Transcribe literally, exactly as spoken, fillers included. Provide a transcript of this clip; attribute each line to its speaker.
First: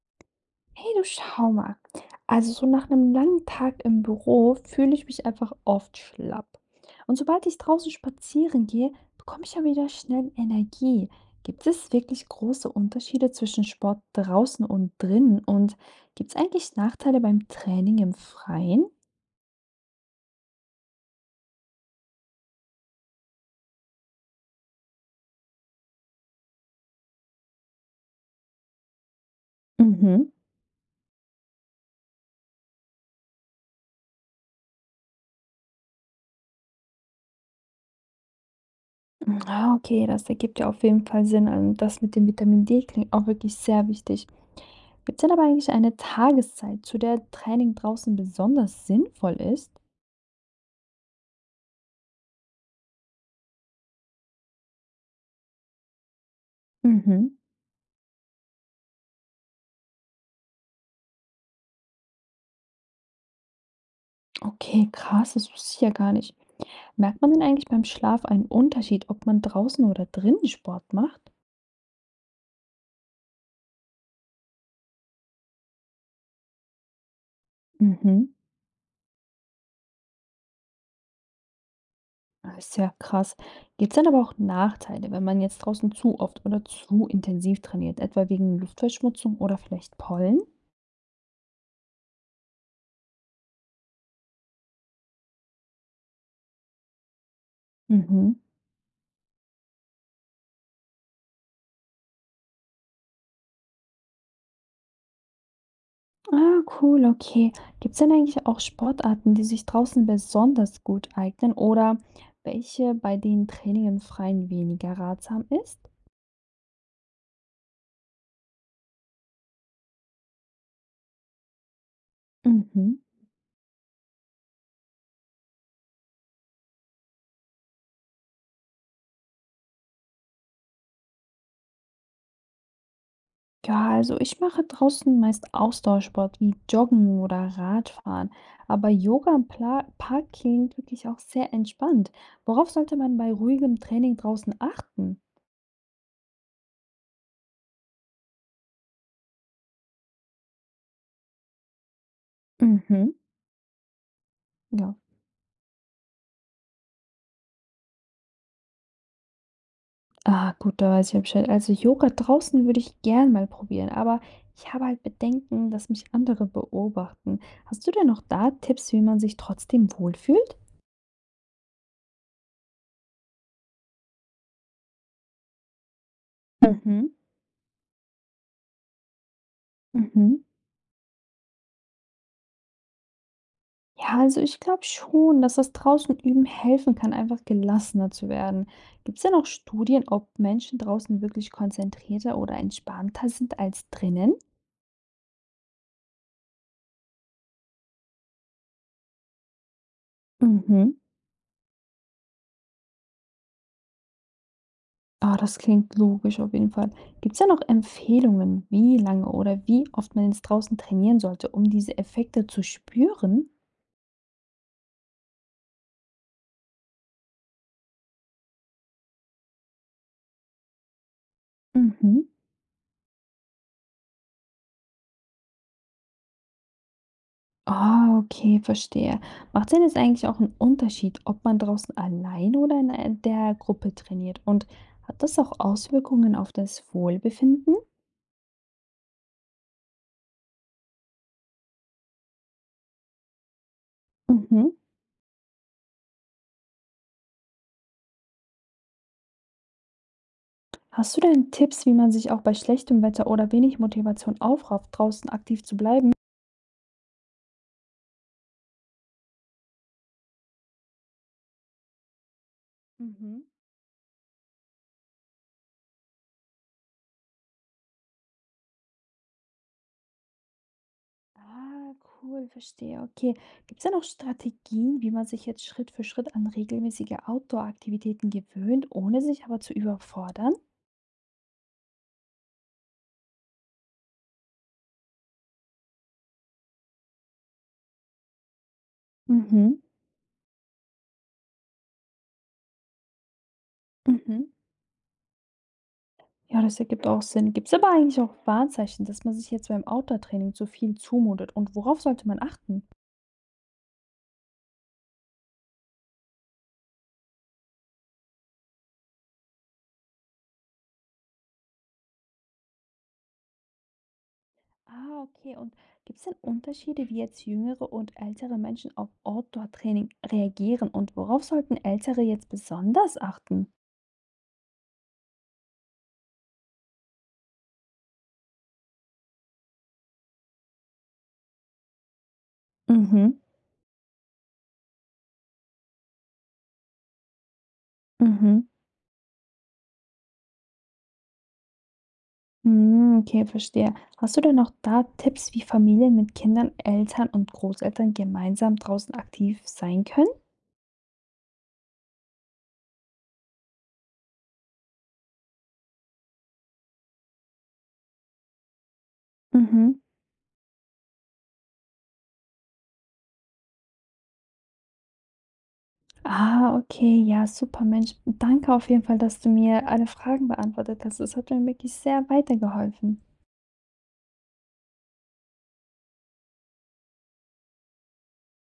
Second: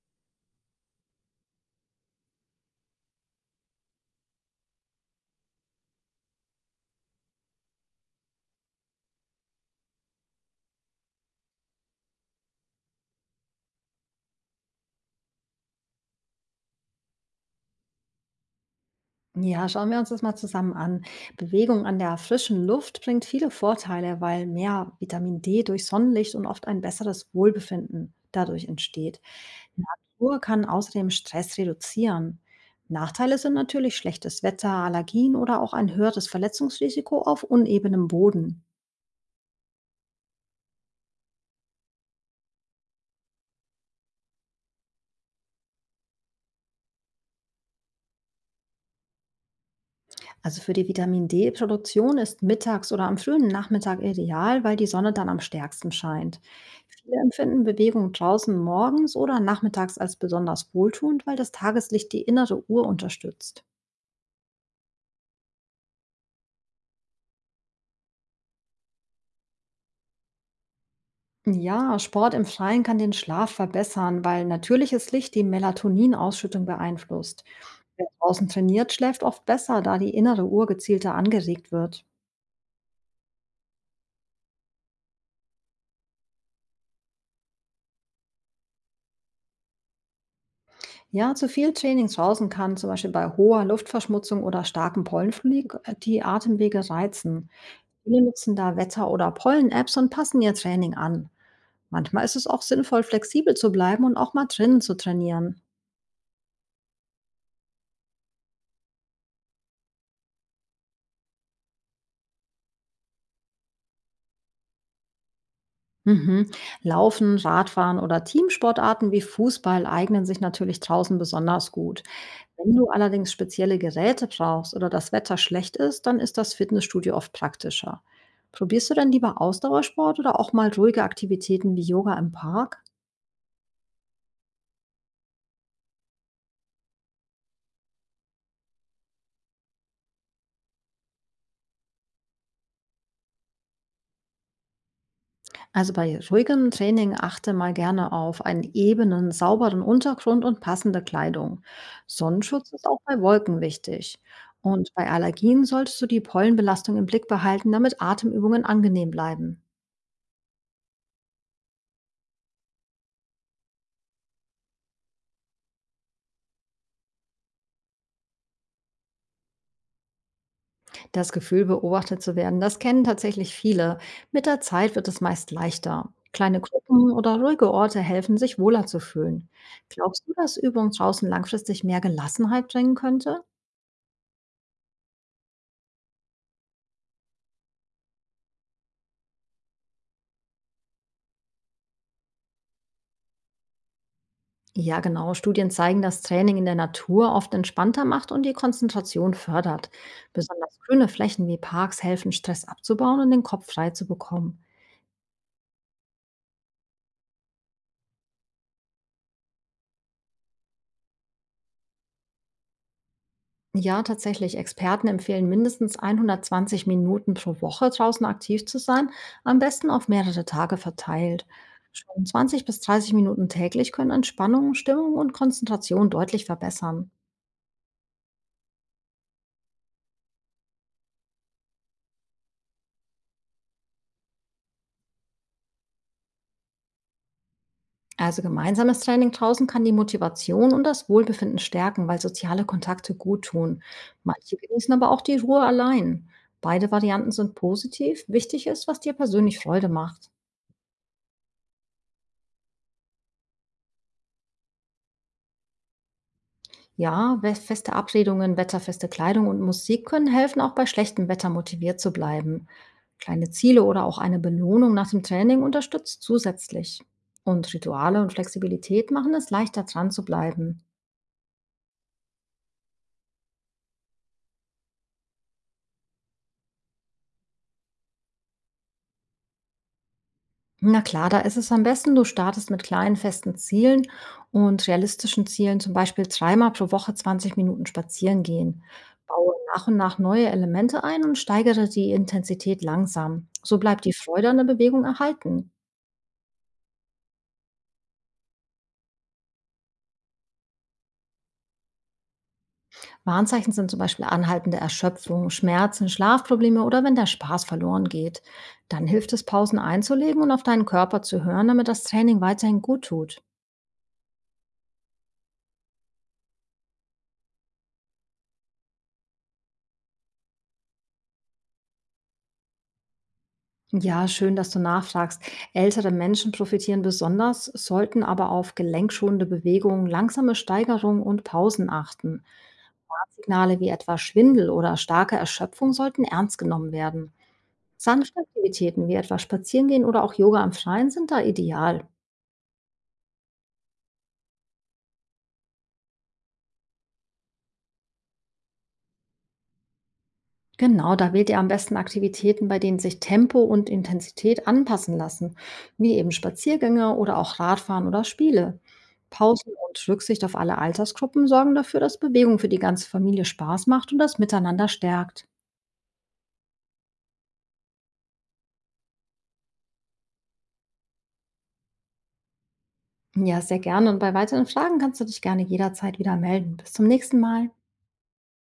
Speaker 1: Hey, du schau mal. Also so nach einem langen Tag im Büro fühle ich mich einfach oft schlapp. Und sobald ich draußen spazieren gehe, bekomme ich ja wieder schnell Energie. Gibt es wirklich große Unterschiede zwischen Sport draußen und drinnen? Und gibt es eigentlich Nachteile beim Training im Freien?
Speaker 2: Ja, schauen wir uns das mal zusammen an. Bewegung an der frischen Luft bringt viele Vorteile, weil mehr Vitamin D durch Sonnenlicht und oft ein besseres Wohlbefinden dadurch entsteht.
Speaker 1: Mhm.
Speaker 2: Natur kann außerdem Stress reduzieren. Nachteile sind natürlich schlechtes Wetter, Allergien oder auch ein höheres Verletzungsrisiko auf unebenem Boden.
Speaker 1: Ah, okay, das ergibt ja auf jeden Fall Sinn. Also das mit dem Vitamin D klingt auch wirklich sehr wichtig. Gibt's denn aber eigentlich eine Tageszeit, zu der Training draußen besonders sinnvoll ist?
Speaker 2: Also für die Vitamin D-Produktion ist mittags oder am frühen Nachmittag ideal, weil die Sonne dann am stärksten scheint. Viele
Speaker 1: Mhm.
Speaker 2: empfinden Bewegung draußen morgens oder nachmittags als besonders wohltuend, weil das Tageslicht die innere Uhr unterstützt.
Speaker 1: Okay, krass, das wusste ich ja gar nicht. Merkt man denn eigentlich beim Schlaf einen Unterschied, ob man draußen oder drinnen Sport macht?
Speaker 2: Ja, Sport im Freien kann den Schlaf verbessern, weil natürliches Licht die Melatoninausschüttung beeinflusst. Wer
Speaker 1: Mhm.
Speaker 2: draußen trainiert, schläft oft besser, da die innere Uhr gezielter angeregt wird.
Speaker 1: Das ist ja krass. Gibt es dann aber auch Nachteile, wenn man jetzt draußen zu oft oder zu intensiv trainiert, etwa wegen Luftverschmutzung oder vielleicht Pollen?
Speaker 2: Ja, zu viel Training draußen kann zum Beispiel bei hoher Luftverschmutzung oder starkem Pollenflug äh, die Atemwege reizen. Viele
Speaker 1: Mhm.
Speaker 2: nutzen da Wetter- oder Pollen-Apps und passen ihr Training an. Manchmal ist es auch sinnvoll, flexibel zu bleiben und auch mal drinnen zu trainieren.
Speaker 1: Ah, cool, okay. Gibt es denn eigentlich auch Sportarten, die sich draußen besonders gut eignen oder welche, bei denen Training im Freien weniger ratsam ist?
Speaker 2: Mhm. Laufen, Radfahren oder Teamsportarten wie Fußball eignen sich natürlich draußen besonders gut. Wenn du
Speaker 1: Mhm.
Speaker 2: allerdings spezielle Geräte brauchst oder das Wetter schlecht ist, dann ist das Fitnessstudio oft praktischer. Probierst du denn lieber Ausdauersport oder auch mal ruhige Aktivitäten wie Yoga im Park?
Speaker 1: Ja, also ich mache draußen meist Ausdauersport wie Joggen oder Radfahren, aber Yoga im Pla Park klingt wirklich auch sehr entspannt. Worauf sollte man bei ruhigem Training draußen achten?
Speaker 2: Also bei ruhigem Training achte mal gerne auf einen ebenen, sauberen Untergrund und passende Kleidung. Sonnenschutz ist auch
Speaker 1: Mhm,
Speaker 2: bei Wolken wichtig. Und
Speaker 1: ja.
Speaker 2: bei Allergien solltest du die Pollenbelastung im Blick behalten, damit Atemübungen angenehm bleiben.
Speaker 1: Ah, gut, da weiß ich ja Bescheid. Also Yoga draußen würde ich gern mal probieren, aber ich habe halt Bedenken, dass mich andere beobachten. Hast du denn noch da Tipps, wie man sich trotzdem wohlfühlt?
Speaker 2: Das Gefühl, beobachtet zu werden, das kennen tatsächlich viele. Mit der Zeit wird es meist leichter. Kleine
Speaker 1: Mhm,
Speaker 2: Gruppen oder ruhige Orte helfen, sich wohler zu fühlen. Glaubst du,
Speaker 1: mhm.
Speaker 2: dass Übung draußen langfristig mehr Gelassenheit bringen könnte?
Speaker 1: Ja, also ich glaube schon, dass das draußen üben helfen kann, einfach gelassener zu werden. Gibt es denn auch Studien, ob Menschen draußen wirklich konzentrierter oder entspannter sind als drinnen?
Speaker 2: Ja, genau. Studien zeigen, dass Training in der Natur oft entspannter macht und die Konzentration fördert. Besonders
Speaker 1: Mhm.
Speaker 2: grüne Flächen wie Parks helfen, Stress abzubauen und den Kopf frei zu bekommen.
Speaker 1: Ah, das klingt logisch auf jeden Fall. Gibt es denn auch Empfehlungen, wie lange oder wie oft man jetzt draußen trainieren sollte, um diese Effekte zu spüren?
Speaker 2: Ja, tatsächlich. Experten empfehlen mindestens hundertzwanzig Minuten pro Woche draußen aktiv zu sein, am besten auf mehrere Tage verteilt.
Speaker 1: Mhm.
Speaker 2: Schon zwanzig bis dreißig Minuten täglich können Entspannung, Stimmung und Konzentration deutlich verbessern.
Speaker 1: Ah, okay, verstehe. Macht denn jetzt eigentlich auch 'n Unterschied, ob man draußen allein oder in ei der Gruppe trainiert? Und hat das auch Auswirkungen auf das Wohlbefinden?
Speaker 2: Also gemeinsames Training draußen kann die Motivation und das Wohlbefinden stärken, weil soziale Kontakte gut tun. Manche
Speaker 1: Mhm.
Speaker 2: genießen aber auch die Ruhe allein. Beide Varianten sind positiv. Wichtig ist, was dir persönlich Freude macht.
Speaker 1: Hast du denn Tipps, wie man sich auch bei schlechtem Wetter oder wenig Motivation aufrafft, draußen aktiv zu bleiben?
Speaker 2: Ja, we- feste Abredungen, wetterfeste Kleidung und Musik können helfen, auch bei schlechtem Wetter motiviert zu bleiben.
Speaker 1: Mhm.
Speaker 2: Kleine Ziele oder auch eine Belohnung nach dem Training unterstützt zusätzlich. Und Rituale und Flexibilität machen es leichter dran zu bleiben.
Speaker 1: Ah, cool, verstehe, okay. Gibt's denn auch Strategien, wie man sich jetzt Schritt für Schritt an regelmäßige Outdoor-Aktivitäten gewöhnt, ohne sich aber zu überfordern?
Speaker 2: Na klar, da ist es am besten, du startest mit kleinen festen Zielen und realistischen Zielen, zum Beispiel dreimal pro Woche zwanzig Minuten spazieren gehen. Baue
Speaker 1: Mhm,
Speaker 2: nach und nach neue Elemente ein und steigere die Intensität langsam. So bleibt die
Speaker 1: mhm.
Speaker 2: Freude an der Bewegung erhalten.
Speaker 1: Ja, das ergibt auch Sinn. Gibt es aber eigentlich auch Warnzeichen, dass man sich jetzt beim Outdoor-Training zu viel zumutet? Und worauf sollte man achten?
Speaker 2: Warnzeichen sind zum Beispiel anhaltende Erschöpfung, Schmerzen, Schlafprobleme oder wenn der Spaß verloren geht. Dann hilft es, Pausen einzulegen und auf deinen Körper zu hören, damit das Training weiterhin gut tut.
Speaker 1: Ah, okay. Und gibt es denn Unterschiede, wie jetzt jüngere und ältere Menschen auf Outdoor-Training reagieren? Und worauf sollten Ältere jetzt besonders achten?
Speaker 2: Ja, schön, dass du nachfragst. Ältere Menschen profitieren besonders, sollten aber auf gelenkschonende Bewegungen, langsame Steigerung und Pausen achten.
Speaker 1: Mhm,
Speaker 2: Warnsignale wie etwa Schwindel oder starke Erschöpfung sollten ernst genommen werden. Sanfte
Speaker 1: mhm.
Speaker 2: Aktivitäten wie etwa Spazierengehen oder auch Yoga am Freien sind da ideal.
Speaker 1: Mm, okay, verstehe. Hast du denn noch da Tipps, wie Familien mit Kindern, Eltern und Großeltern gemeinsam draußen aktiv sein können?
Speaker 2: Genau, da wählt ihr am besten Aktivitäten, bei denen sich Tempo und Intensität anpassen lassen, wie eben Spaziergänge oder auch Radfahren oder Spiele. Pausen
Speaker 1: Mhm.
Speaker 2: und Rücksicht auf alle Altersgruppen sorgen dafür, dass Bewegung für die ganze Familie Spaß macht und das Miteinander stärkt.
Speaker 1: Ah, okay, ja, super, Mensch. Danke auf jeden Fall, dass du mir alle Fragen beantwortet hast. Es hat mir wirklich sehr weitergeholfen.
Speaker 2: Ja, sehr gerne. Und bei weiteren Fragen kannst du dich gerne jederzeit wieder melden. Bis zum nächsten Mal.